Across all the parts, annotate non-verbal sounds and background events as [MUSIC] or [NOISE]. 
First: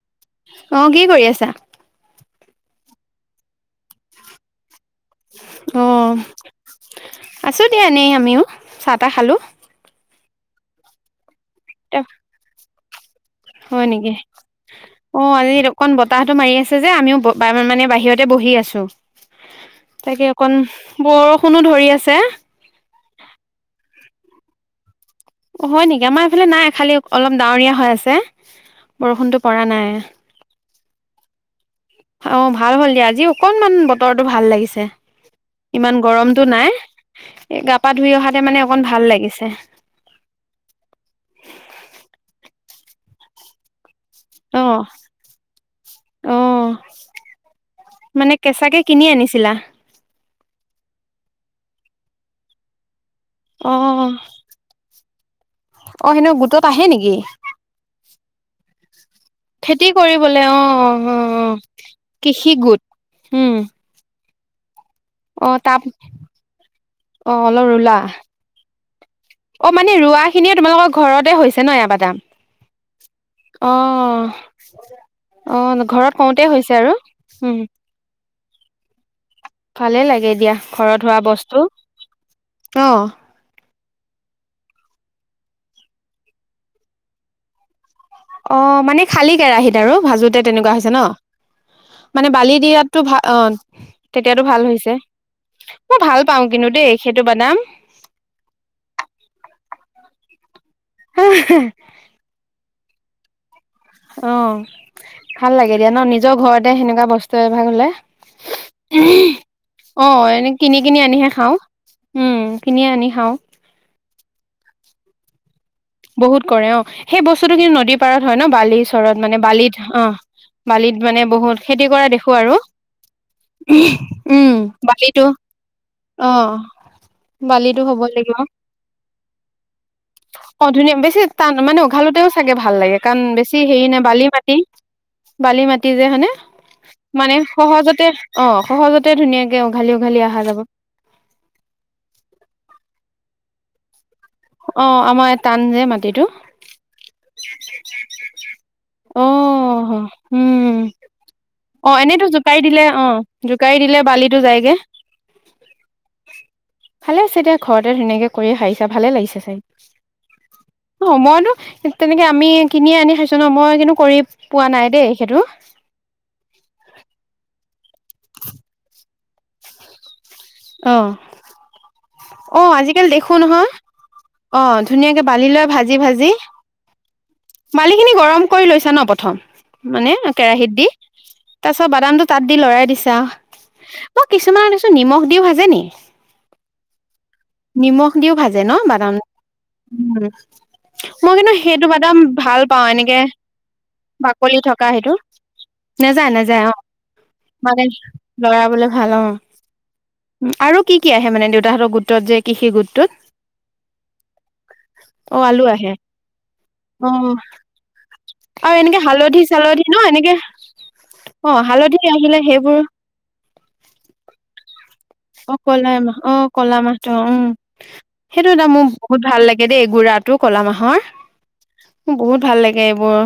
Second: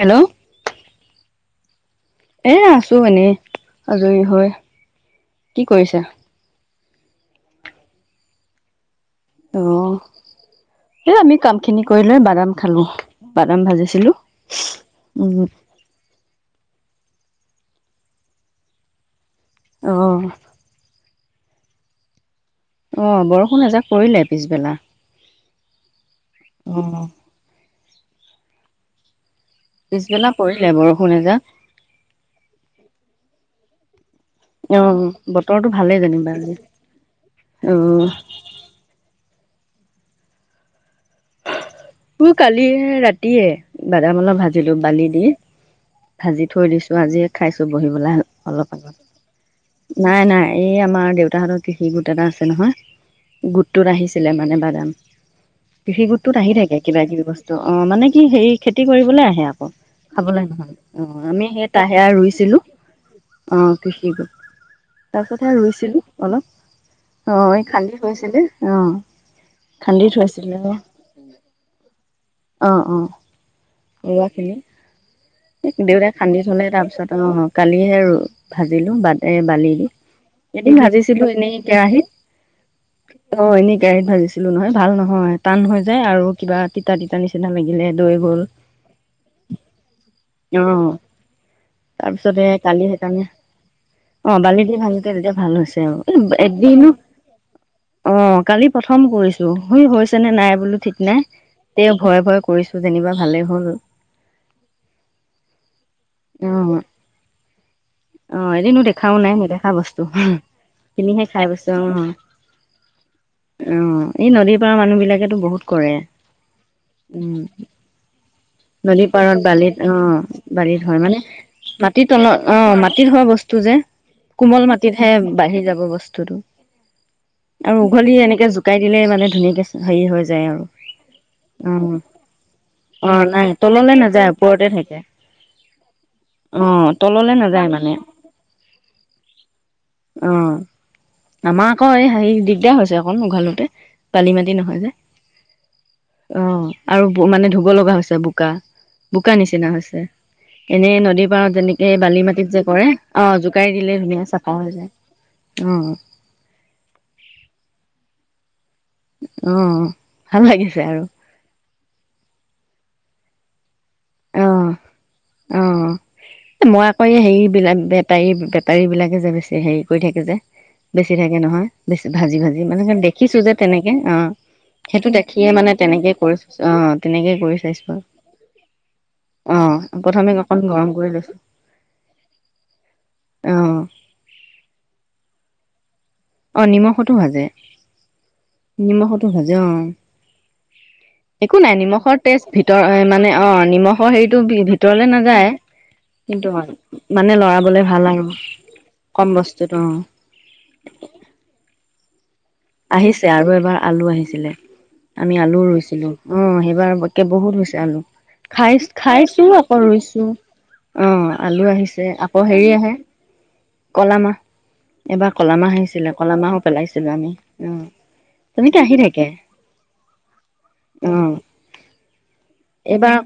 Hello. আহ, কি কৰি আছা। এ আছো এনেই আজৰি হয় অহ। আছো দিয়া এ নই আমিও চ তো [UNINTELLIGIBLE] কামখিনি কৰি লৈ বাদাম খালো। বাদাম হয় ভাজিছিলো নেকি অ উম আজি অকন বতাহতটো মাৰি আছে যে আমিও মানে বাহিৰতে বহি আছো। অ তাকাকে অ'কন বৰষুণো ধৰি আছে। অ বৰষুণ এজাক পৰিলে পিছবেলা। অ, হয় নেকি আমাৰ এইফে নাই অ খালি অলপ ডাৱৰীয়া হৈ আছে। বৰষুণ পিছবেলা কৰিলে বৰষুণ এজাক মান বতৰটো ভাল অ লাগিছে বতৰটো ভালেই ইমান যেনিবা গৰমতটো আজি নাই অ গা পা ধুই অহাতে মানে অকন ভাল লাগিছে মোৰ কালি ৰাতিয়ে। বাদাম অলপ অ ভাজিলোঁ, বালি দি অ ভাজি থৈ দিছো আজিয়ে খাইছো বহিবলৈ মানে অলপ কেঁচাকে আগত কিনি আনিছিলা নাই নাই। এই আমাৰ দেউতাহতৰ কৃষি গোট এটা আছে নহয়। অ গোটটোত আহিছিলে মানে বাদাম কৃষি অ সেনে গোটটোত আহি গোটত থাকে। আহে কিবা নেকি কিবি বস্তু অ মানে কি হেৰি খেতি কৰিবলৈ। আকৌ খেতি কৰিবলে খাবলৈ অ নহ অ আমি সেই তাহেৰা কৃষি ৰুইছিলো গোট উম অ কৃষি। তাৰপিছত অ আৰু তাপ ৰুইছিলোঁ অলপ অ এই অলপ ৰুলা খান্দি থৈছিলে অ খান্দি থৈছিলে। নয়ব দাম অ অ অ ৰোৱাখিনি অ দেউতাই ঘৰত খান্দি কওঁতে থলে হৈছে আৰু। তাৰপিছত অ কালিহে ভাজিলো ব। এ বালি দি ভালে লাগে দিয়া এদিন ঘৰত হোৱা ভাজিছিলো এনেই বস্তু অ কেৰাহিতত অ এনে। কেৰাত ভাজিছিলোঁ নহয় ভাল নহয় টান হৈ যায় আৰু। কিবা তিতা তিতা নিচিনা লাগিলে। দৈ গ'ল অ মানে খালী কেৰাহীিত আৰু ভাজোতে অ তেনেকুৱা হৈছে ন মানে তাৰপিছতে বালি কালি দিয়াতো ভাল সেইকাৰণে অ অ তেতিয়াতো বালি ভাল দি হৈছে। ভালকে তেতিয়া ভাল হৈছে আৰু মই এ ভাল পাও কিন্তু এদিনো দেই সেইটো বদাম। অ কালি প্ৰথম কৰিছো শুই হৈছে নে নাই বোলো ঠিক। তে ভয়ে ভয়ে কৰিছো যেনিবা। ভালেই হ'ল। অ ভাল লাগে দিয়া ন নিজৰ অ ঘৰতে সেনেকুৱা বস্তুৱ এভাগ হলে। অ এদিনো দেখাও নাই নেদেখা বস্তু অহ এনে কিনি কিনি কিনিহে আনিহে খাই খাওঁ পাইছো অ উম কিনি আনি খাওঁ। অ এই নদীৰ পাৰা মানুহ বিলাকেত তো বহুত কৰে। উ বহুত কৰে অ সেই বস্তুটো কিন্তু নদীৰ পাৰত হয় ন বালি নলি চৰত মানে পাৰত বালিত অ বালিত হয় মানে বহুত খেতি কৰা দেখো মাটিতলত আৰু অ মাটিত হয়। বস্তু যে কোমল মাটিতহে বালিটো বাঢ়ি যাব অ বস্তুটো আৰু বালিটো হ'ব উঘলি লাগিব এনেকে জোকাই দিলে মানে ধুনীয়াকে হেৰি হৈ যায় আৰু। অ ধুনীয়া বেছি। টান মানে অ উঘালোতেও চাগে ভাল লাগে কাৰণ অ', নাই বেছি হেৰি তললে নে বালি নাযায় মাটি ওপৰতে থাকে বালি মাটি যে হানে অ', তললে মানে নাযায় মানে সহজতে অ সহজতে ধুনীয়াকে উঘালি উঘালি অহা অ', যাব। আমাৰ আকৌ এই হেৰি দিগদাৰ হৈছে অকণ উঘালোতে বালি মাটি নহয় অ যে আমাৰ টান যে মাতি। অ আৰু মানে ধুব লগা হৈছে বোকা অ বোকা নিচিনা হৈছে উম এনেই নদীৰ পাৰত যেনেক। অ এনেইতো জোকাৰি দিলে অ জোকাৰি দিলে ধুনীয়া বালিটো চাফা হৈ যায়গে যায় অ', ভালে আছে এতিয়া ঘৰতে ধুনীয়াকে। কৰি খাই। ভালে লাগিছে অ', ভাল লাগিছে আৰু চাই অ মইতো। তেনেকে আমি কিনি আনি খাইছো ন মই কিন্ত। কৰি অ', পোৱা নাই দেই সেইটো। এই মই আকৌ এই হেৰিবিলাক বেটাৰী বেটাৰীবিলাকে যে বেছি হেৰি কৰি থাকে যে। বেছি থাকে নহয় বেছি ভাজি অ ভাজি মানে আজিকালি দেখো দেখিছো যে নহয় তেনেকে অ সেইটো ধুনীয়াকে বালি দেখিয়ে লৈ মানে ভাজি তেনেকেই ভাজি কৰিো অহ তেনেকেই কৰি চাইছো বালি আৰু। খিনি গৰম কৰি লৈছা ন অ মানে প্ৰথমে অকন কেৰাহত দি গৰম কৰি লৈছো তাৰ পিছত বাদামটো তাত দি লৰাই দিছা অ মই কিছুমান দিছো নিমখ। দিওঁ ভাজে নি। অ নিমখতো ভাজে নিমখ দিও ভাজে ন বাদাম নিমখতো ভাজে অ উম মই কিন্তু একো নাই সেইটো নিমখৰ বাদাম টেষ্ট ভাল ভিত পাও এনেকে মানে অ নিমখৰ হেৰিটো বাকলি থকা ভিতৰলে সেইটো নাযায়। নাযায় কিন্তু নাযায় অ মানে লৰাবলে ভাল আৰু কম বস্তুত অ। উ আৰু কি আহে মে দেউতাহঁতৰ গো। ত যে। কৃষি গোটটোত আহিছে আৰু এবাৰ আলু আহিছিলে অ আমি আলু আহে ৰুইছিলো অ সেইবাৰে অ বহুত হৈছে আলু আৰু খাই এনেকে হালধি খাইছো আকৌ চালধি ন ৰুইছো এনেকে অ আলু হালধি আহিছে আহিলে আকৌ হেৰি সেইবোৰ আহে কলা মাহ। এবাৰ অ কলামাহ কলা আহিছিলে মাহ অ কলা মাহো মাহটো পেলাইছিলো আমি। উম অ সেইটো এটা তেনেকে মোৰ আহি বহুত থাকে ভাল লাগে দেই এই গুড়াটো ক'লা মাহৰ অ মোৰ বহুত ভাল লাগে এইবাৰ এইবোৰ।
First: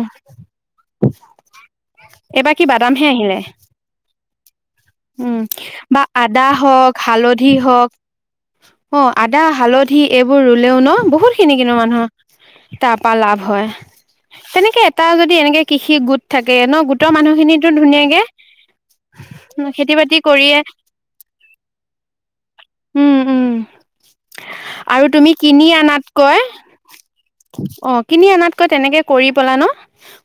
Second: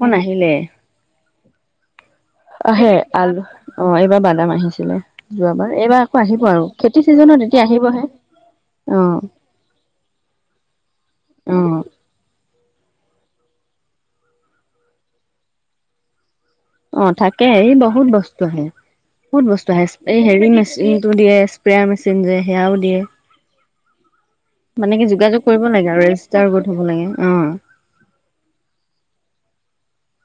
এইবাৰ কি অ সেই বাদামহে আহিলে আলু অ এইবাৰ বা দাম আহিলে। উম বা আদা হওক খেতি চিজনত হালধি এতিয়া হওক আহিবহে অ আদা হালধি এইবোৰ ৰুলেও ন বহুত খিনি অ কিন্তু মানুহৰ তাৰ পৰাা লাভ হয়। তেনেকে এটা যদি এনেকে কৃষি গোট থাকে ন অ গোটৰ মানুহ থাকে খিনিটো এই বহুত ধুনীয়াকে বস্তু আহে বহুত বস্তু খেতি বাতি এই হেৰি কৰিয়ে মেচিনটো দিয়ে স্প্ৰেয় মেচিন যে সেয়াও দিয়ে উম উম মানে কি আৰু তুমি যোগাযোগ কৰিব কিনি লাগে আৰু আনাতকৈ ৰেজিষ্টাৰ গোট হ'ব লাগে অ অ কিনি আনাতকৈ তেনেকে কৰি পেলা ন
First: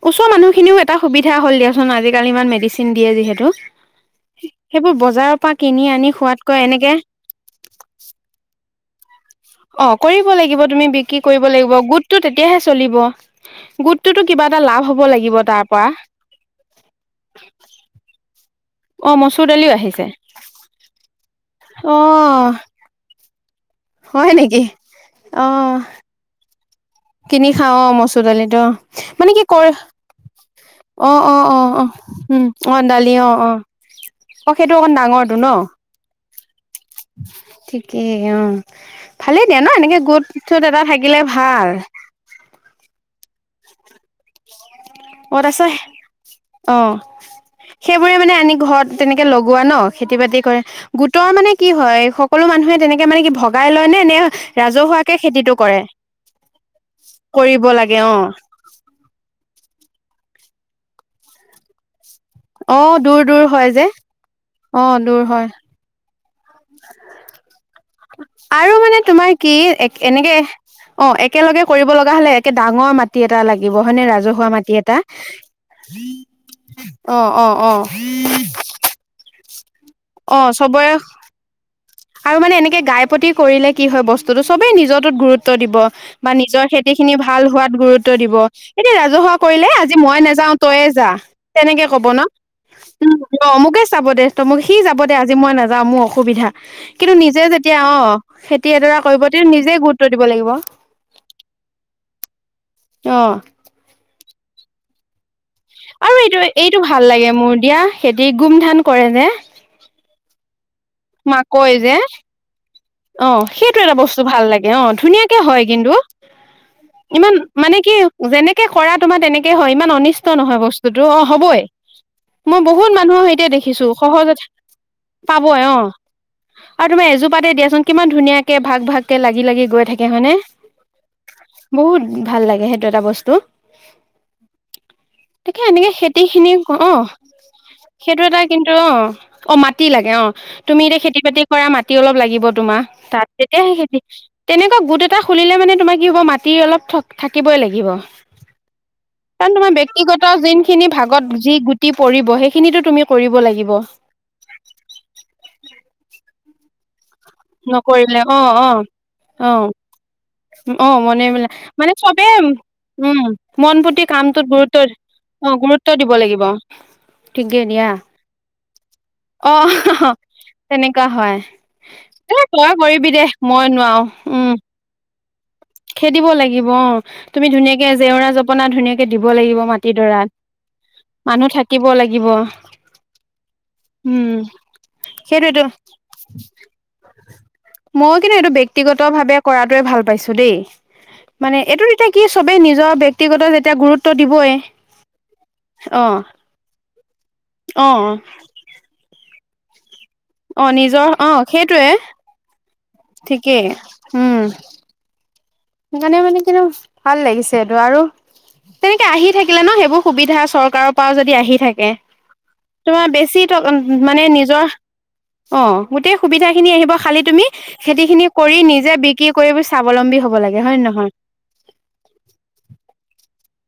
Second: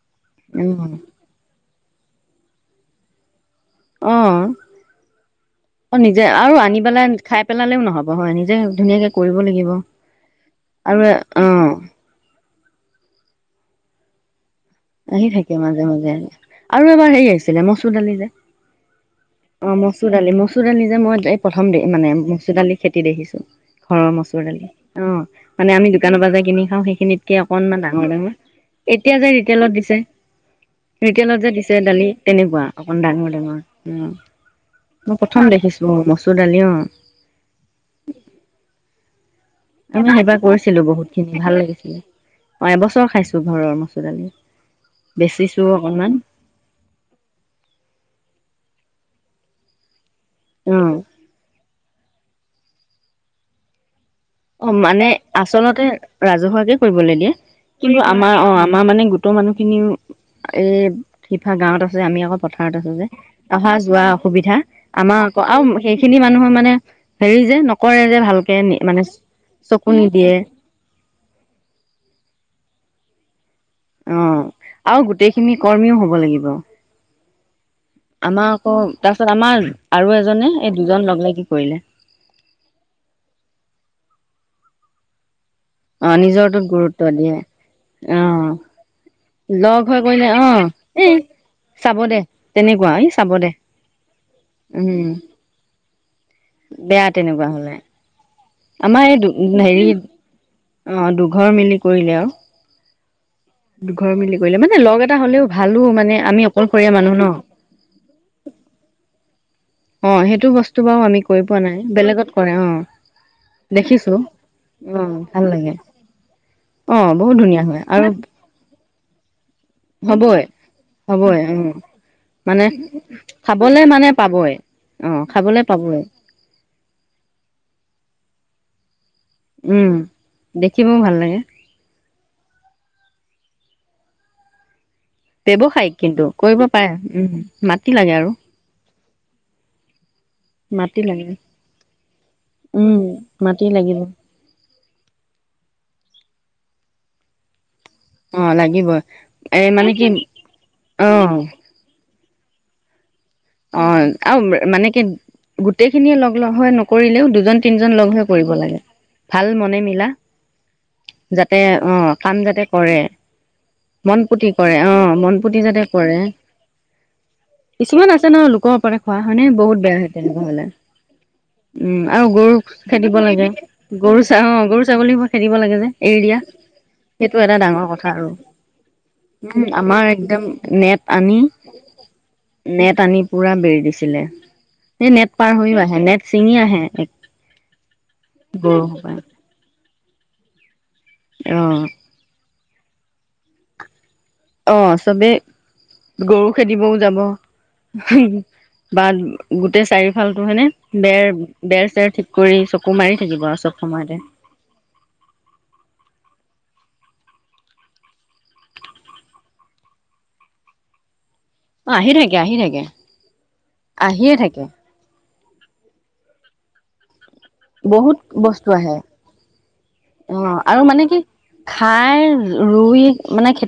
ওচৰ মানুখিনও উম এটা সুবিধা হলিয় আজিকালি ইমান মেডিচিন দিয়ে যিহেতু অ সেইবোৰ বজাৰৰ পৰা কিনি অ আনি নিজে আৰু খোৱাতকৈ আনি এনেকে পেলাই খাই পেলালেও নহব হয় নিজে ধুনীয়াক অ কৰিব লাগিব তুমি বিক্ৰী কৰিব লাগিব অ গোটতটো তেতিয়াহে চলিব গোটটোতো কিবা এটা লাভ হ'ব আহি লাগিব থাকে তাৰ মাজে পৰা মাজেে আৰু এবাৰ হেৰি আহিছিলে মচুৰ দালি যে অ মচুৰ দালিও অ আহিছে মচুৰ দালি মচুৰ দালি যে মই এই প্ৰথম অ মানে মচুৰ দালি খেতি দেখিছো ঘৰৰ হয় মচুৰ নেকি দালি অ অ মানে আমি দোকানৰ পৰা যাই কিনি খাওঁ সেইখিনিতকে কিনি খাও অ মচুৰদালিটো অ, মানে কি কৰে তেলত দিছে অ অ ৰিকেলত যে অ দিছে অ দালি উম তেনেকুৱা অ অকণ দালি ডাঙৰ অ অ ডাঙৰ অ সেইটো অকণ মই ডাঙৰটো ন প্ৰথম দেখিছো। মচুৰ দালি অ ঠিকেই অ ভালেই দিয়া ন এনেকে আ গোট সেইবাৰ চোট এটা কৰিছিলো বহুত থাকিলে খিনি ভাল লাগিছিলে অ এবছৰ খাইছো চো ঘৰৰ মছুৰ দালি অ বেচিছো অকনমান তাৰপিছত অ সেইবোৰে মানে আনি ঘৰত তেনেকে লগোৱা ন খেতি বাতি কৰে অ গোটৰ মানে কি হয় সকলো মানুহে তেনেকে মানে কি ভগাই লয় নে নে অ মানে ৰাজহুৱাকে খেতিটো কৰে আচলতে ৰাজহুৱাকে কৰিবলৈ দিয়ে। কৰিব কিন্তু, লাগে আমাৰ অ আমাৰ মানে গোটৰ মানুহ খিনিও এই ফিফা গাঁৱত আছে। আমি আকৌ পথাৰত অ আছো যে। দূৰ দূৰ হয় যে অহা-যোৱা অসুবিধা, অ আমাৰ দূৰ আকৌ হয় আৰু সেইখিনি মানু মানুহৰ মানে হেৰি যে নকৰে যে ভালকে আৰু মানে তোমাৰ কি এ চকু নিদিয়ে এনেকে অ, একেলগে কৰিব লগা হলে একে ডাঙৰ মাটি এটা লাগে। অ, আৰু গোটেইখিনি কৰ্মীও হ'ব লাগিব। অ, অ, অ। আমাৰ আকৌ তাৰপিছত আমাৰ আৰু অ এজনে, এই চবৰে দুজন লগ লাগি কৰিলে। আৰু মানে এনেকে গাই প্ৰতি কৰিলে কি হয় বস্তুটো চবেই নিজৰটোত গুৰুত দিব অ বা নিজৰটোত নিজৰ খেতি গুৰুত্ব খিনি দিয়ে ভাল হোৱাত গুৰুত্ব অ দিব। এনে ৰাজহুৱা কৰিলে লগ আজি হৈ মই কৰিলে অ নাযাও, তয়ে যা এই তেনেকে চাব কব দে ন। তেনেকুৱা এই চাব উ দে অ মোকে চাব দে, তমোক সি যাব উম দে আজি মই নাযাও মোৰ অসুবিধা। বেয়া কিন্তু নিজে তেনেকুৱা হলে যেতিয়া অ খেতি এডৰা আমাৰ এই কৰিব তে নিজে হেৰি গুৰুত্ব দিব লাগিব। অ দুঘৰ মিলি কৰিলে আৰু। অ। দুঘৰ মিলি কৰিলে মানে লগ এটা হলেও ভালো মানে আৰু এইটো, আমি এইটো অকলশৰীয়া ভাল মানুহ ন লাগে মোৰ। দিয়া সেহেতি গুম ধান কৰে ন? অ সেইটো বচ তো বাও আমি কৰি পোৱা নাই। যে বেলেগত কৰে অ। অ, সেইটো এটা দেখিছো বস্তু ভাল লাগে। অ, ধুনীয়াকে ভাল হয় লাগে কিন্তু। অ ইমান বহুত ধুনীয়া মানে হয় কি আৰু যেনেকে কৰা তোমাৰ তেনেকে হয়। ইমান অনিষ্ট হ'বই নহয় বস্তুটো। অ, হবই। মই মানে বহুত মানুহৰ সৈতে খাবলে দেখিছো মানে সহজত পাবই অ খাবলে পাবই অ আৰু তোমাৰ এযোৰ পাতে দিয়াচোন কিমান ধুনীয়াকে ভাগ-ভাগ কে লাগি-লাগি গৈ উম থাকে হয়নে? দেখিবও ভাল লাগে বহুত ভাল লাগে সেইটো এটা বস্তু। [INAUDIBLE] তাকে এনেকে ব্যৱসায়িক খেতি কিন্তু খিনি, কৰিব পাৰে অ উম মাটি লাগে সেইটো আৰু এটা কিন্তু অ অ, মাটি লাগে অ। তুমি এতিয়া মাটি লাগে খেতি-বাতি কৰা মাটি অলপ লাগিব। উম তাত তেতিয়া মাটি সেই খেতি লাগিব তেনেকুৱা গোট এটা খুলিলে মানে তোমাৰ কি মাটি অলপ থ থাকিবই লাগিব। অ লাগিবই কাৰণ এ তোমাৰ মানে কি ব্যক্তিগত যিনখিনি ভাগত যি গুটি পৰিব সেই সিনিটো তুমিও অহ আৰু মানে কি গোটেই খিনিয়ে লগ নহয় নকৰিলেও দুজন তিনজন লগ নকৰিলে হৈ অহ কৰিব লাগে ভাল অহ মনে মিলা অহ অহ মনে মিলাই যাতে অ মানে চবে কাম যাতে কৰে উম মন পুতি কামটোত কৰে গুৰুত্ব অ মন পুতি অহ যাতে গুৰুত্ব দিব কৰে লাগিব ঠিকে দিয়া কিছুমান আছে ন লোকৰ ওপতে খোৱা হয় নে অ বহুত বেয়া হয় তেনেকুৱা হ'লে উম আৰু এহ গৰু তই এ কৰিবি খেদিব দে লাগে মই নোৱাৰো গৰু চা অ উম গৰু ছাগলীবোৰ খেদিব লাগে যে এৰি খেদিব দিয়া লাগিব অহ সেইটো তুমি এটা ডাঙৰ ধুনীয়াকে কথা জেওৰা আৰু -জপনা ধুনীয়াকে দিব উম লাগিব আমাৰ একদম নেট মাটিডৰাত মানুহ থাকিব লাগিব সি পুৰা বেৰি দিছিলে, উম সি নেট পাৰ হৈও‌ আহে নেট চিঙি আহে এক মই কিন্তু এইটো গৰু ব্যক্তিগত সোপা ভাৱে কৰাটোৱে ভাল পাইছো। দেই মানে অ', এইটোত এতিয়া কি চব নিজৰ ব্যক্তিগত যেতিয়া গুৰুত্ব দিবই অহ চবেই অ', গৰু খেদিবও যাব অ', বাহ গোটেই চাৰি ভালটো হয়েনে, অ', নিজৰ অ', বেৰ সেইটোৱে বেৰ চেৰ ঠিক কৰি চকু মাৰি থাকিব আৰু ঠিকেই চব সময়তে উম, সেইকাৰণে মানে কিন্তু ভাল লাগিছে এইটো আৰু তেনেকে আহি থাকিলে নহ সেইবোৰ সুবিধা চৰকাৰৰ পৰাও যদি আহি থাকে আহি থাকে আহি থাকে তোমাৰ বেছি ট মানে আহিয়ে থাকে নিজৰ অহ গোটেই সুবিধা খিনি আহিব খালি তুমি খেতি বহুত খিনি কৰি বস্তু নিজে আহে বিক্ৰী কৰি স্বাৱলম্বী হ'ব লাগে। অ', হয় আৰু নে মানে নহয়? কি খাই ৰুই মানে খে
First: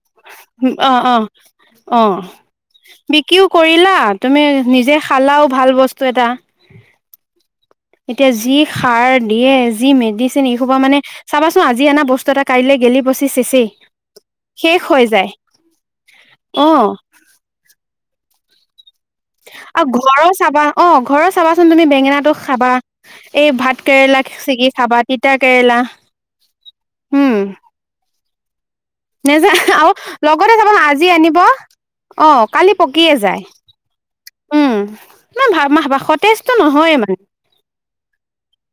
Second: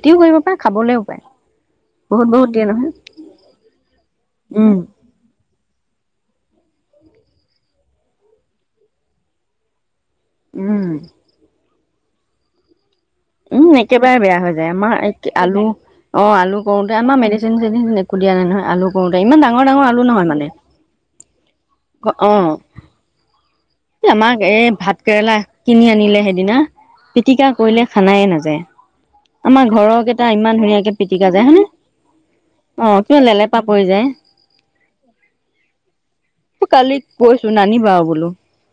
অহ অহ অহ বহুত বহুত দিয়ে নহয় বিক্ৰীও কৰিলা তুমি উম নিজে খালাও ভাল বস্তু এটা এতিয়া যি সাৰ দিয়ে যি মে মেদিচিন এই খোপা‌ উম মানে চাবাচোন আজি আজি এনা বস্তু এটা কাইলৈ গেলি- পচি চেচেই উম একেবাৰে বেয়া হৈ যায় শেষ আমাৰ যায় এই আলু অহ আলু অ কৰোঁতে আমাৰ মেডিচিন চেডচিন একো ওলিয়াই অনা নাই নহয় আলু কৰোতে ইমান ডাঙৰ ডাঙৰ আৰু আলু নহয় ঘৰৰ মানে চাবা অহ ঘৰৰ চাবা চোন তুমি বেঙেনা টো অ', খাবা এই ভাত কেৰেলা আমাক এই ছিগি ভাত খাবা তিতা কেৰেলা কিনি আনিলে সেইদিনা পিটিকা কৰিলে খা নাই নাযায়। নৈযা আমাৰ আৰু ঘৰৰ কেইটা ইমান লগতে যাব ধুনীয়াকে আজি পিটিকা আনিব যায় হয়নে অ কালি অ', পকিয়ে কিবা যায়। লেলেপা পৰি যায় উম, ভাহমাহ পাশতে তেজটো কালি নহয় মানে কৈছো নানিবা [INAUDIBLE]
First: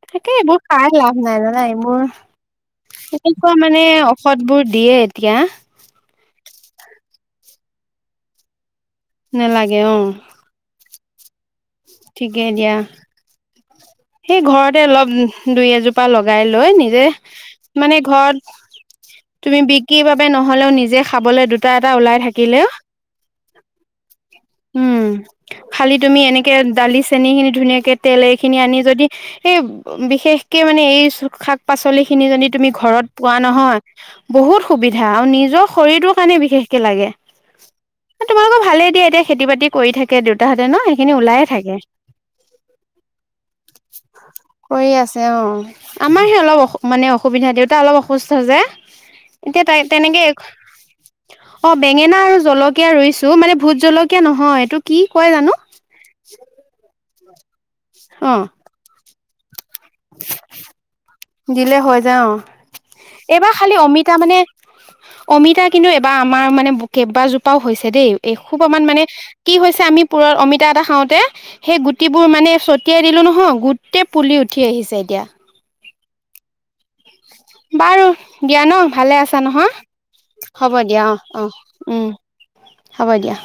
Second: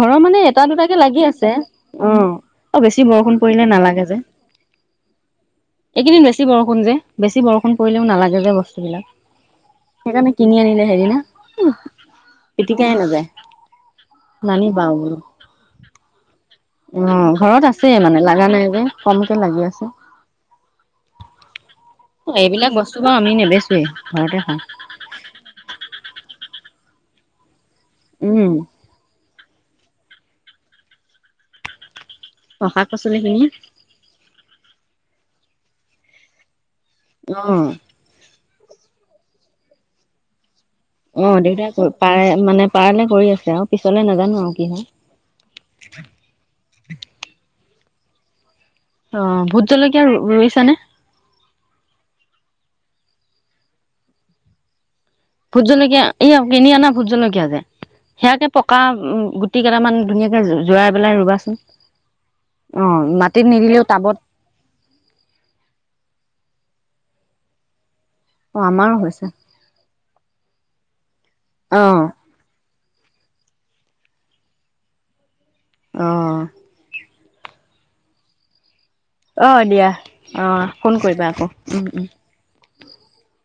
ঘৰৰ তাকে মানে এইবোৰ এটা খাই দুটাকে লাভ লাগি নাই আছে জানা এইবোৰ অ আৰু বেছি বৰষুণ এনেকুৱা পৰিলে মানে নালাগে যে। ঔষধ বোৰ দিয়ে এতিয়া এইকেইদিন বেছি বৰষুণ যে, বেছি বৰষুণ ফোন কৰিলেও নালাগে যে বস্তু সেইবিলাক নালাগে অ সেইকাৰণে কিনি আনিলে হেৰি ন। উহ ঠিকে উতি দিয়া খাই নাযায়। সেই ঘৰতে নানিবা অলপ বোলো দুই এজোপা লগাই লৈ অ নিজে ঘৰত আছে মানে ঘৰত লগা নাই যে কমকে তুমি লাগি আছে বিক্ৰী বাবে নহলেও নিজে খাবলৈ দুটা এটা কিবা ওলাই থাকিলেও এইবিলাক বস্তু বাৰু আমি নেবেচোৱে ঘৰতে খাওঁ উম খালি তুমি এনে দালি চেনি খিনি ধুনীয়াক তেল এ উম খিনি আনি যদি সেই বিশেষকে মানে এই শাক পাচলি খিনি জনী অ তুমি শাক ঘৰত পাচলি পোৱা খিনি নহয়। বহুত সুবিধা আৰু নিজৰ শৰীৰটোৰ কাৰণে বিশেষ কে লাগে অ তোমালোকৰ ভালে দা এতিয়া খেতি বাতি কৰি থাকে দেউতাহঁতে ন অ ওলাইয়ে দেউতাই থাকে, পাৰে মানে পাৰলে কৰি আছে আৰু পিছলে নাজানো আৰু কি হয় কৰি আছে অহ আমাৰহে অলপ অসু মানে অসুবিধা দিওঁতে তা অলপ অসুস্থ যে'। অ, এতিয়া ভোত তাই জলকীয়া তেনেকে ৰুইছানে? অ বেঙেনা আৰু জলকীয়া ৰুইছো মানে ভোত জলকীয়া নহয় এইটো, কি কয় জানো ভোত জলকীয়া। এইৱাও কিনি আনা। এ ভোত জলকীয়া যে অ সেয়াকে পকা উ টি কেইটামান ধুনীয়াকে জৰাই পেলাই ৰুবাচোন দিলে হৈ যায় অহ। অ মাটিত এইবাৰ খালি নিদিলেও অমিতা টাবত মানে, অমিতা কিন্তু এইবাৰ আমাৰ মানে কেইবা জোপাও হৈছে দেই। এ অ সোপা মান আমাৰো মানে হৈছে কি হৈছে আমি, পুৰৰ অমিতা এটা খাওঁতে, সেই অ গুটিবোৰ মানে চত তিয়াই দিলো নহয় গোটেই পুলি উঠি আহিছে এতিয়া অ--হ বাৰু দিয়া ন ভালে আছা অ নহয়, দিয়া অ হ'ব ফোন দিয়া অহ', কৰিবা আকৌ অহ', উহ। হ'ব দিয়া।